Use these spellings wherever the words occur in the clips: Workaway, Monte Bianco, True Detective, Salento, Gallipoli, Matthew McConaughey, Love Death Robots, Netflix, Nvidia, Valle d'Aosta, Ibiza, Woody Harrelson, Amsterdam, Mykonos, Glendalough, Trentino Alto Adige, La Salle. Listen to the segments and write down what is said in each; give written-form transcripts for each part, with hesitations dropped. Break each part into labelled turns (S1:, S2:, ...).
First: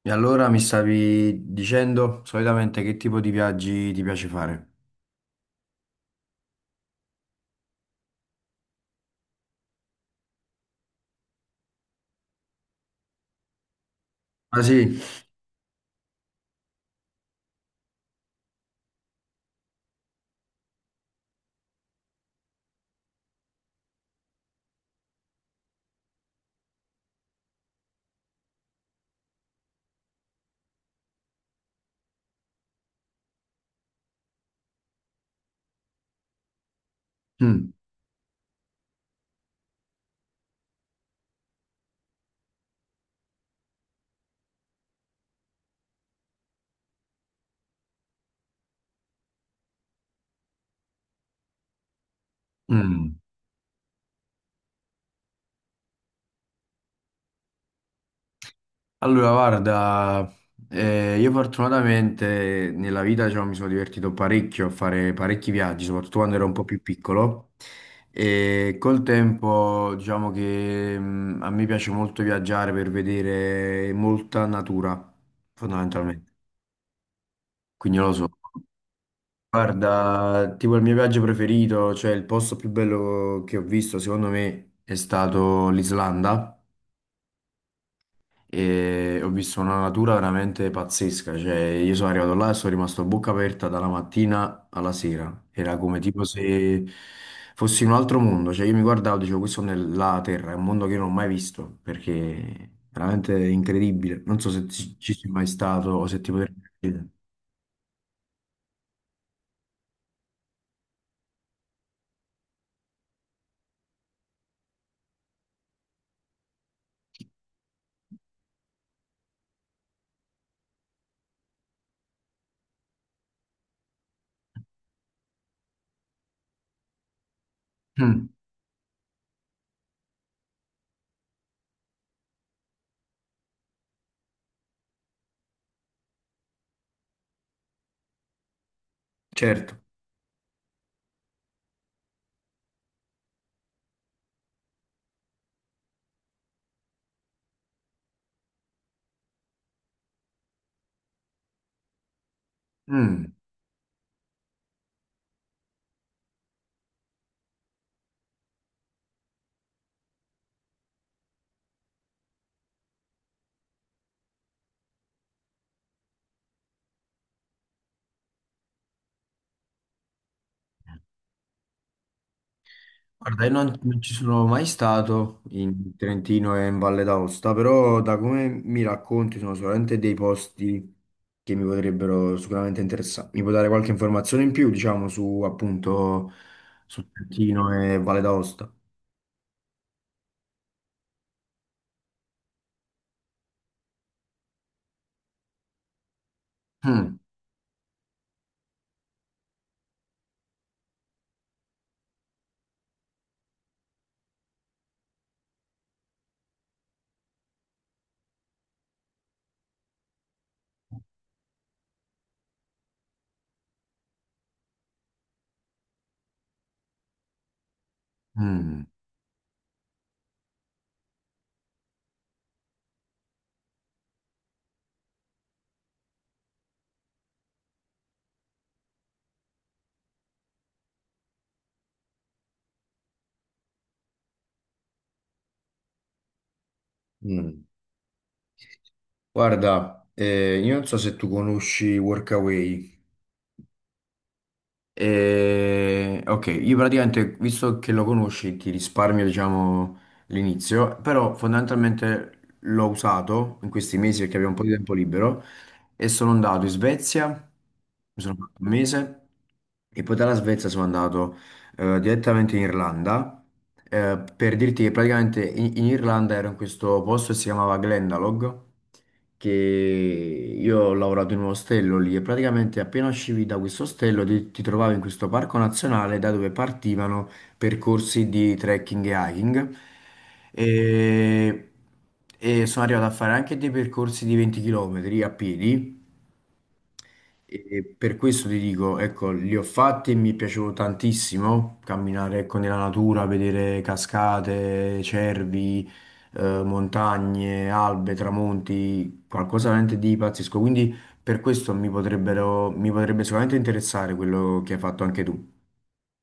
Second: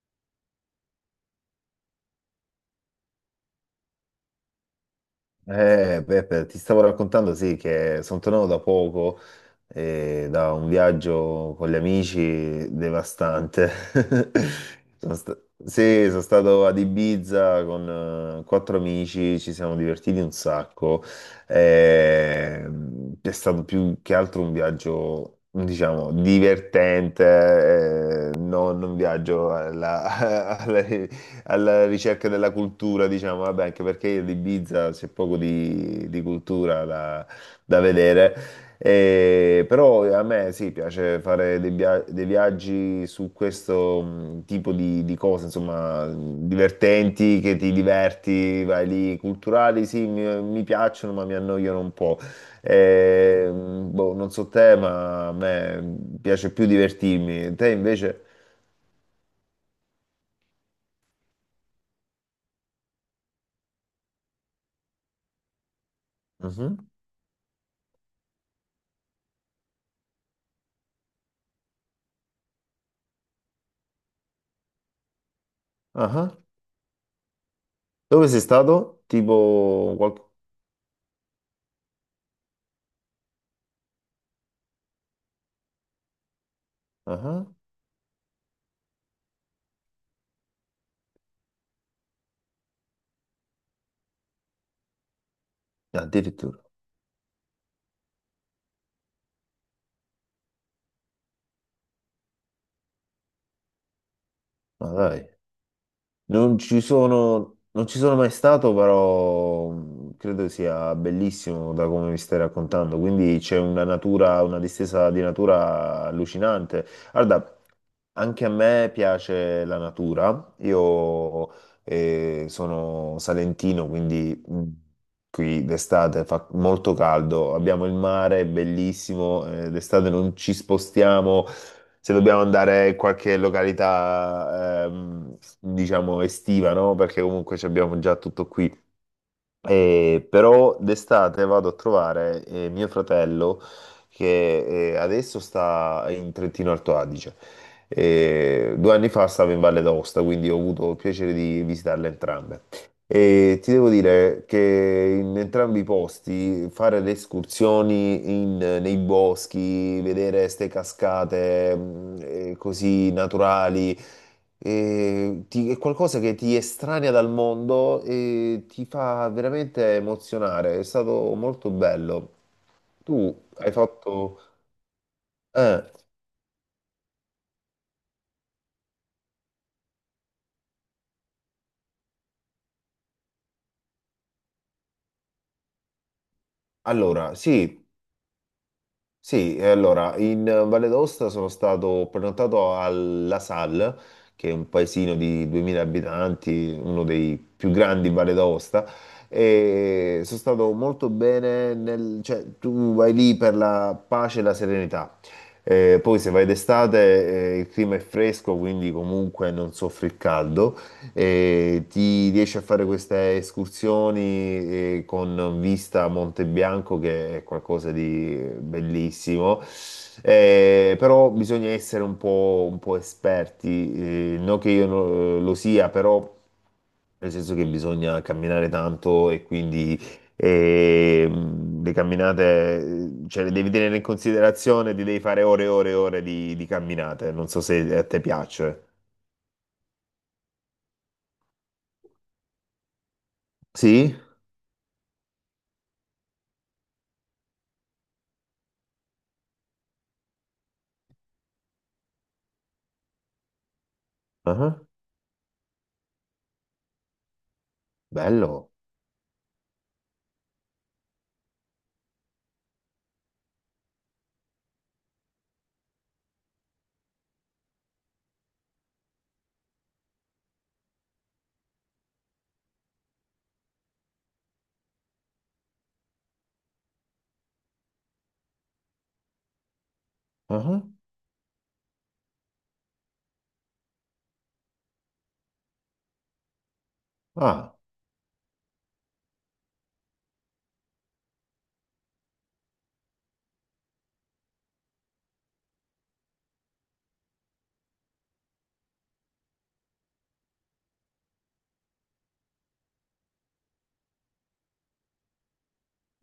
S1: E allora mi stavi dicendo solitamente che tipo di viaggi ti piace fare?
S2: Peppe, ti stavo raccontando, sì, che sono tornato da poco da un viaggio con gli amici devastante.
S1: Ah sì?
S2: Sono sta- sì, sono stato ad Ibiza con quattro amici, ci siamo divertiti un sacco. Eh, è stato più che altro un viaggio, diciamo, divertente, non un viaggio alla, alla ricerca della cultura, diciamo, vabbè, anche perché ad Ibiza c'è poco di cultura da,
S1: Mm.
S2: da vedere. Però a me sì, piace fare dei viaggi su questo tipo di cose, insomma, divertenti, che ti diverti, vai lì, culturali sì, mi piacciono, ma mi annoiano un po'.
S1: Mm.
S2: E, boh, non so te, ma a me piace più divertirmi. Te invece?
S1: Allora guarda, io fortunatamente nella vita diciamo, mi sono divertito parecchio a fare parecchi viaggi, soprattutto quando ero un po'
S2: Mhm.
S1: più piccolo e col tempo diciamo che a me piace molto viaggiare per vedere molta natura,
S2: Ah
S1: fondamentalmente.
S2: ah.
S1: Quindi non lo so.
S2: Dove sei stato? Tipo qualche...
S1: Guarda, tipo il mio viaggio preferito, cioè il posto più bello che ho visto, secondo me, è stato l'Islanda
S2: Ah,
S1: e ho visto una natura veramente pazzesca, cioè io sono arrivato là e sono rimasto a bocca aperta dalla mattina alla sera, era come tipo
S2: addirittura.
S1: se fossi in un altro mondo, cioè io mi guardavo e dicevo questo è la Terra, è un mondo che io non ho mai visto, perché è veramente incredibile, non so se
S2: Ma
S1: ci
S2: dai.
S1: sei mai stato o se ti potrei...
S2: Non ci sono... non ci sono mai stato, però credo sia bellissimo da come mi stai raccontando. Quindi c'è una natura, una distesa di natura allucinante. Guarda, anche a me piace la natura. Io sono salentino, quindi qui d'estate fa molto caldo. Abbiamo il
S1: Mm,
S2: mare, è bellissimo. D'estate non ci spostiamo. Se dobbiamo andare in qualche località, diciamo estiva, no? Perché comunque ci abbiamo già tutto qui.
S1: certo.
S2: Però d'estate vado a trovare mio fratello che adesso sta in Trentino Alto Adige. Due anni fa stavo in Valle d'Aosta, quindi ho avuto il piacere di visitarle entrambe.
S1: Mm.
S2: E ti devo dire che in entrambi i posti fare le escursioni nei boschi, vedere queste cascate così naturali. È qualcosa che ti estranea dal mondo e ti fa veramente emozionare. È stato molto bello. Tu
S1: Guarda, io
S2: hai
S1: non, non ci
S2: fatto...
S1: sono mai stato
S2: eh,
S1: in Trentino e in Valle d'Aosta, però da come mi racconti sono sicuramente dei posti che mi potrebbero sicuramente interessare. Mi puoi dare qualche informazione in più, diciamo, su appunto su
S2: allora,
S1: Trentino
S2: sì.
S1: e Valle d'Aosta?
S2: Sì, e allora in Valle d'Aosta sono stato prenotato a La Salle, che è un paesino di 2000 abitanti, uno
S1: Mm.
S2: dei più grandi in Valle d'Aosta, e sono stato molto bene nel, cioè tu vai lì per la pace e la serenità. Poi se vai d'estate, il clima è fresco, quindi comunque non soffri il caldo. E ti riesci a fare queste escursioni con vista a Monte Bianco, che è qualcosa di
S1: Mm.
S2: bellissimo. Però bisogna essere un po' esperti, non che io lo sia, però nel senso che bisogna camminare tanto e quindi eh, le camminate, cioè le devi tenere in considerazione, ti devi fare ore e ore e ore di camminate, non so
S1: Mm.
S2: se a te piace.
S1: Guarda, io non so se tu conosci Workaway.
S2: Sì?
S1: Ok, io praticamente, visto che lo conosci, ti risparmio, diciamo, l'inizio, però fondamentalmente l'ho usato in questi mesi perché avevo un po' di
S2: Ah,
S1: tempo libero e sono andato in Svezia, mi sono fatto un
S2: bello.
S1: mese e poi dalla Svezia sono andato direttamente in Irlanda. Eh, per dirti che praticamente in Irlanda ero in questo posto che si chiamava Glendalough, che io ho lavorato in un ostello lì e praticamente appena uscivi da questo ostello ti trovavi in questo parco nazionale da dove partivano percorsi di trekking e hiking.
S2: Ah,
S1: E, e sono arrivato a fare anche dei percorsi di 20 km a piedi
S2: ah.
S1: e per questo ti dico, ecco, li ho fatti e mi è piaciuto tantissimo camminare, ecco, nella natura, vedere cascate, cervi, montagne, albe, tramonti, qualcosa veramente di pazzesco. Quindi per questo mi potrebbero, mi potrebbe sicuramente interessare quello che hai fatto anche tu.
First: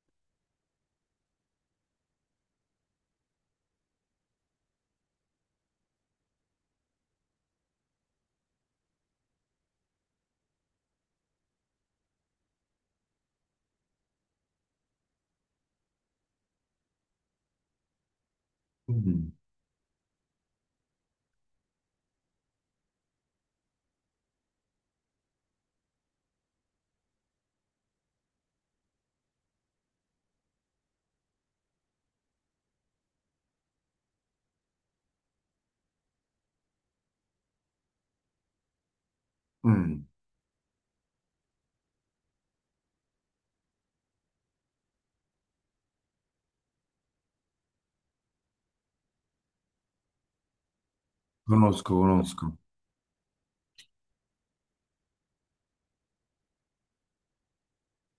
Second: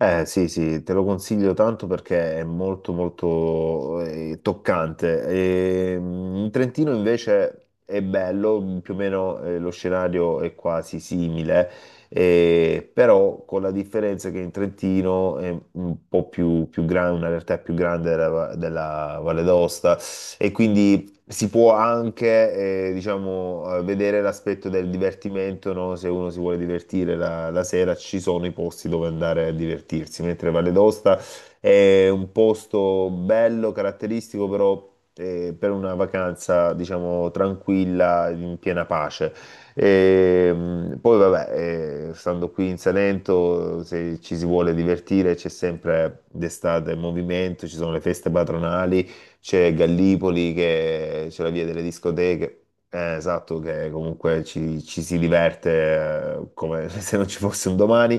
S2: Eh sì, sì, te lo consiglio tanto perché è molto molto toccante. E, mm, in Trentino invece è bello, mm, più o meno lo scenario è quasi simile, però con la differenza che in Trentino è un po' più grande, una realtà più grande della
S1: Mm.
S2: Valle d'Aosta e quindi si può anche, diciamo, vedere l'aspetto del divertimento, no? Se uno si vuole divertire la sera, ci sono i posti dove andare a divertirsi, mentre Valle d'Aosta è un posto bello, caratteristico, però per una vacanza, diciamo, tranquilla, in piena pace.
S1: Mm.
S2: E, poi, vabbè, stando qui in Salento, se ci si vuole divertire, c'è sempre d'estate movimento, ci sono le feste patronali, c'è Gallipoli, che c'è la via delle
S1: Conosco, conosco.
S2: discoteche, esatto, che comunque ci si diverte come se non ci fosse un domani.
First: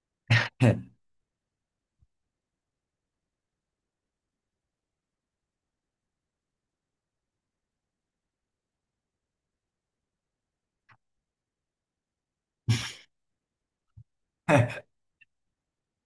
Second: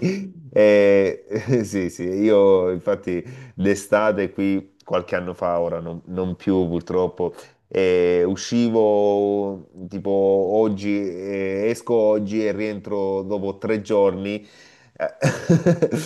S1: Eh.
S2: E, sì, sì, io infatti l'estate qui, qualche anno fa, ora non più purtroppo. E uscivo tipo oggi, esco oggi e rientro dopo tre giorni
S1: Eh,
S2: eh,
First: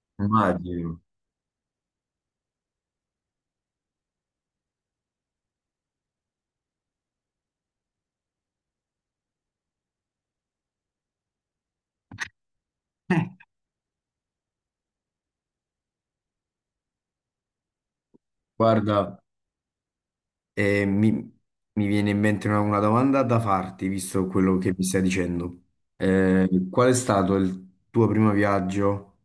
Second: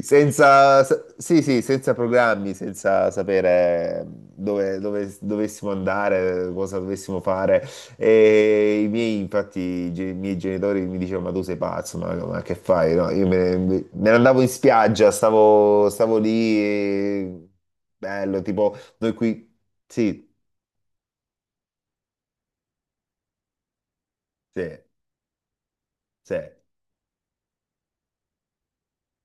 S2: Senza,
S1: immagino.
S2: sa- sì, sì, senza programmi, senza sapere dove dovessimo andare, cosa dovessimo fare. E i miei, infatti, i miei genitori mi dicevano: Ma tu sei pazzo, ma che fai? No, me ne andavo in spiaggia, stavo lì, e- bello, tipo noi
S1: Guarda.
S2: qui. Sì,
S1: E mi viene in mente una domanda da farti, visto quello
S2: sì,
S1: che mi stai dicendo.
S2: sì.
S1: Qual è stato il tuo primo viaggio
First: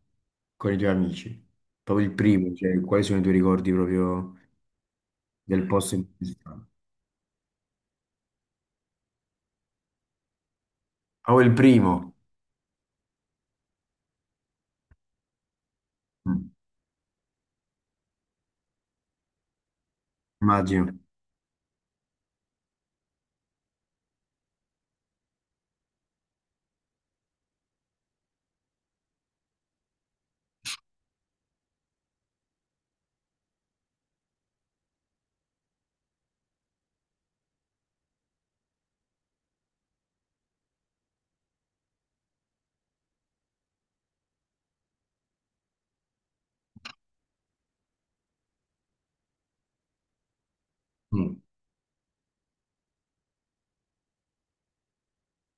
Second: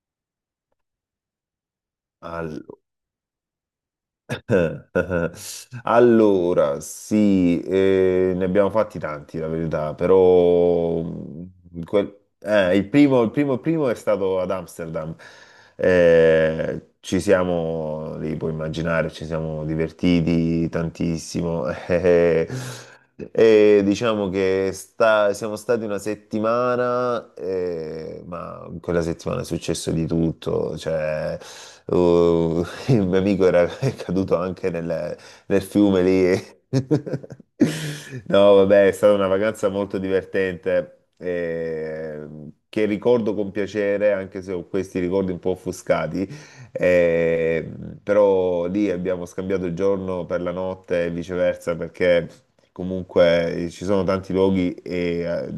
S1: con i tuoi amici? Proprio il primo,
S2: Allora.
S1: cioè quali sono i tuoi ricordi proprio del posto in cui sei stato?
S2: Allora, sì, ne abbiamo fatti tanti, la verità, però
S1: Oh, il primo.
S2: il primo è stato ad Amsterdam.
S1: Mm,
S2: Ci siamo, lì puoi immaginare, ci siamo divertiti
S1: immagino.
S2: tantissimo. E diciamo che siamo stati una settimana, ma in quella settimana è successo di tutto. Cioè, il mio amico era è caduto anche nel fiume lì. No, vabbè, è stata una vacanza molto divertente, che ricordo con piacere, anche se ho questi ricordi un po' offuscati. Eh, però lì abbiamo scambiato il giorno per la notte e
S1: Mm.
S2: viceversa perché comunque ci sono tanti luoghi e, eh,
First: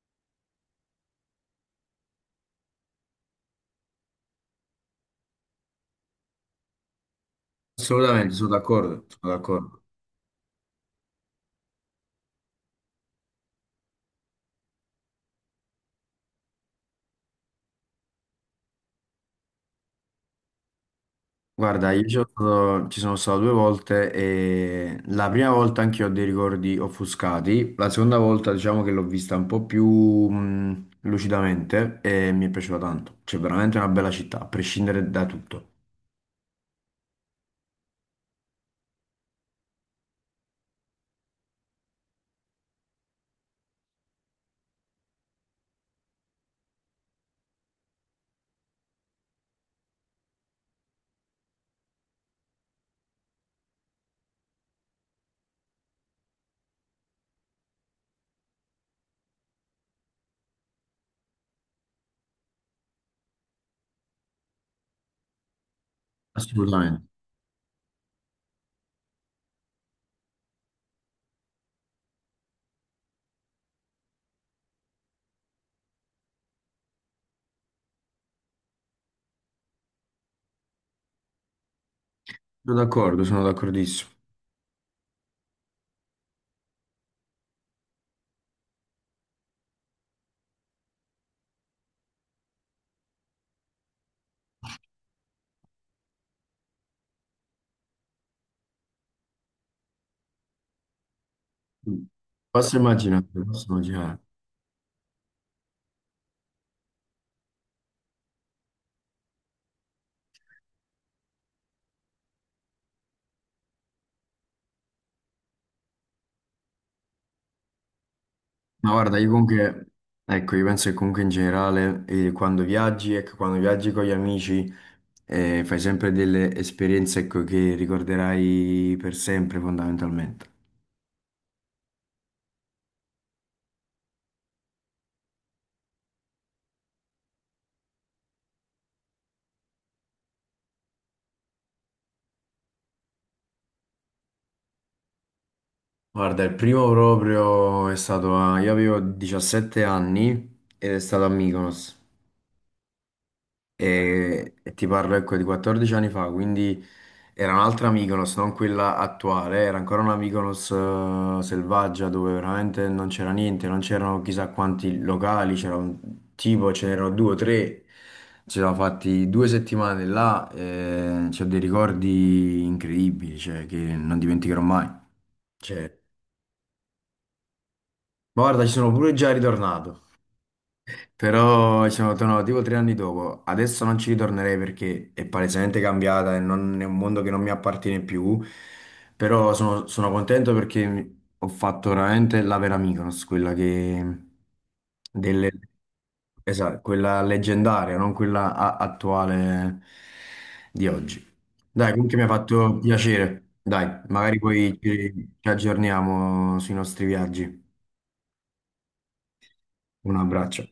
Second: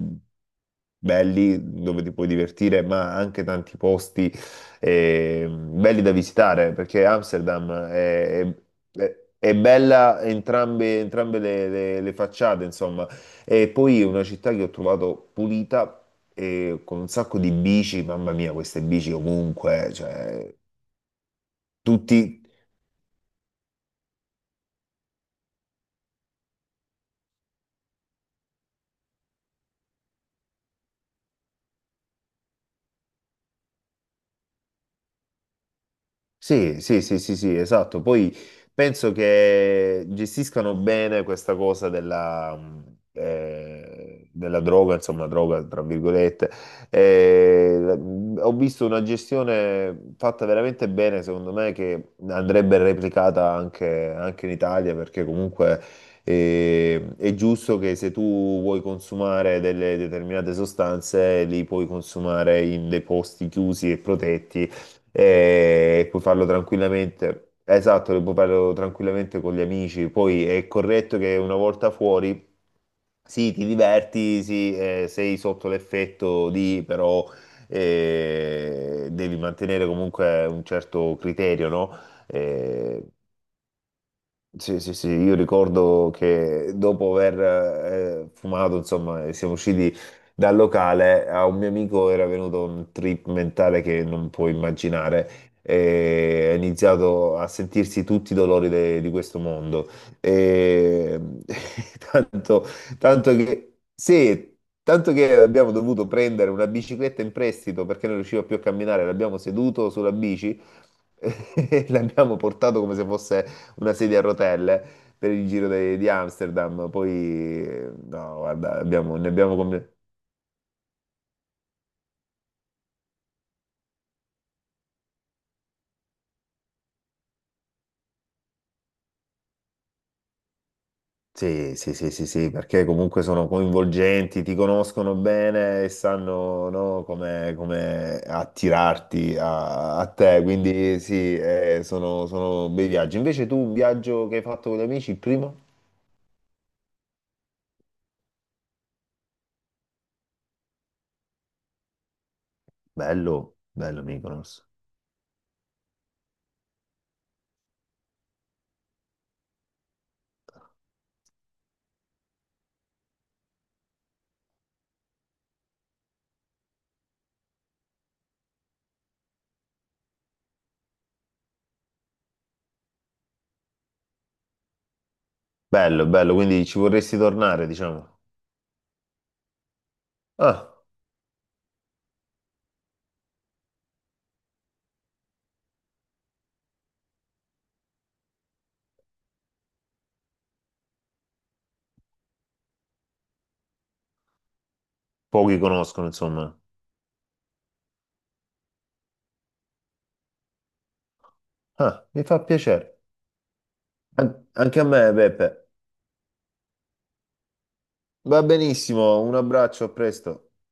S2: belli dove ti puoi divertire, ma anche tanti posti belli da visitare, perché
S1: Assolutamente, sono d'accordo, sono
S2: è
S1: d'accordo.
S2: bella entrambe, entrambe le facciate, insomma. E poi è una città che ho trovato pulita, e con un sacco di bici, mamma mia, queste bici ovunque, cioè,
S1: Guarda, io ci
S2: tutti.
S1: sono, ci sono stato due volte e la prima volta anche io ho dei ricordi offuscati, la seconda volta diciamo che l'ho vista un po' più lucidamente e mi è piaciuta tanto. C'è veramente una bella città, a prescindere da tutto.
S2: Sì, sì, sì, sì, sì, esatto. Poi penso che gestiscano bene questa cosa della droga, insomma, droga, tra virgolette. Ho visto una gestione fatta veramente bene, secondo me, che andrebbe replicata anche, anche in Italia, perché comunque è giusto che se tu vuoi consumare delle determinate sostanze, li puoi consumare in dei posti chiusi e protetti e puoi farlo
S1: Assolutamente.
S2: tranquillamente. Esatto, lo puoi farlo tranquillamente con gli amici. Poi è corretto che una volta fuori, sì, ti diverti, sì, sei sotto l'effetto di, però devi mantenere comunque un certo criterio, no?
S1: Sono
S2: Eh,
S1: d'accordo, sono d'accordissimo.
S2: sì, sì, sì, io ricordo che dopo aver fumato, insomma, siamo usciti dal locale, a un mio amico era venuto un trip mentale che non puoi immaginare e ha iniziato a sentirsi tutti i dolori di questo mondo. E... Tanto,
S1: Posso immaginare,
S2: tanto
S1: posso
S2: che,
S1: immaginare.
S2: sì, tanto che abbiamo dovuto prendere una bicicletta in prestito perché non riusciva più a camminare, l'abbiamo seduto sulla bici. E l'abbiamo portato come se fosse una sedia a rotelle per il di Amsterdam. Poi, no, guarda,
S1: Ma guarda,
S2: ne
S1: io
S2: abbiamo
S1: comunque,
S2: come...
S1: ecco, io penso che comunque in generale, quando viaggi, ecco, quando viaggi con gli amici, fai sempre delle esperienze, ecco, che ricorderai per sempre, fondamentalmente.
S2: Sì, sì, sì, sì, sì, perché comunque sono coinvolgenti, ti conoscono bene e sanno, no, come attirarti a te, quindi sì, sono bei viaggi. Invece tu un viaggio che hai fatto con gli amici, il primo?
S1: Guarda, il primo proprio è stato a... Io avevo 17 anni ed è stato a Mykonos.
S2: Bello, bello Mykonos.
S1: E ti parlo ecco di 14 anni fa, quindi era un'altra Mykonos, non quella attuale, era ancora una Mykonos selvaggia dove veramente non c'era niente, non c'erano chissà quanti locali, c'era un tipo, ce n'erano 2 o 3, ci siamo fatti 2 settimane là, e c'ho dei ricordi incredibili, cioè, che non dimenticherò mai. Cioè,
S2: Bello, bello, quindi ci vorresti tornare, diciamo.
S1: ma guarda, ci sono pure già ritornato.
S2: Ah,
S1: Però ci sono tornato tipo 3 anni dopo. Adesso non ci ritornerei perché è palesemente cambiata e è un mondo che non mi appartiene più. Però sono, sono contento perché ho fatto veramente la vera Mykonos, quella che... delle-
S2: pochi conoscono, insomma.
S1: esatto, quella leggendaria, non quella attuale di oggi. Dai,
S2: Ah,
S1: comunque mi
S2: mi
S1: ha
S2: fa
S1: fatto
S2: piacere.
S1: piacere. Dai, magari poi
S2: Anche a me,
S1: ci
S2: Beppe.
S1: aggiorniamo sui nostri viaggi.
S2: Va benissimo, un abbraccio, a
S1: Un
S2: presto.
S1: abbraccio.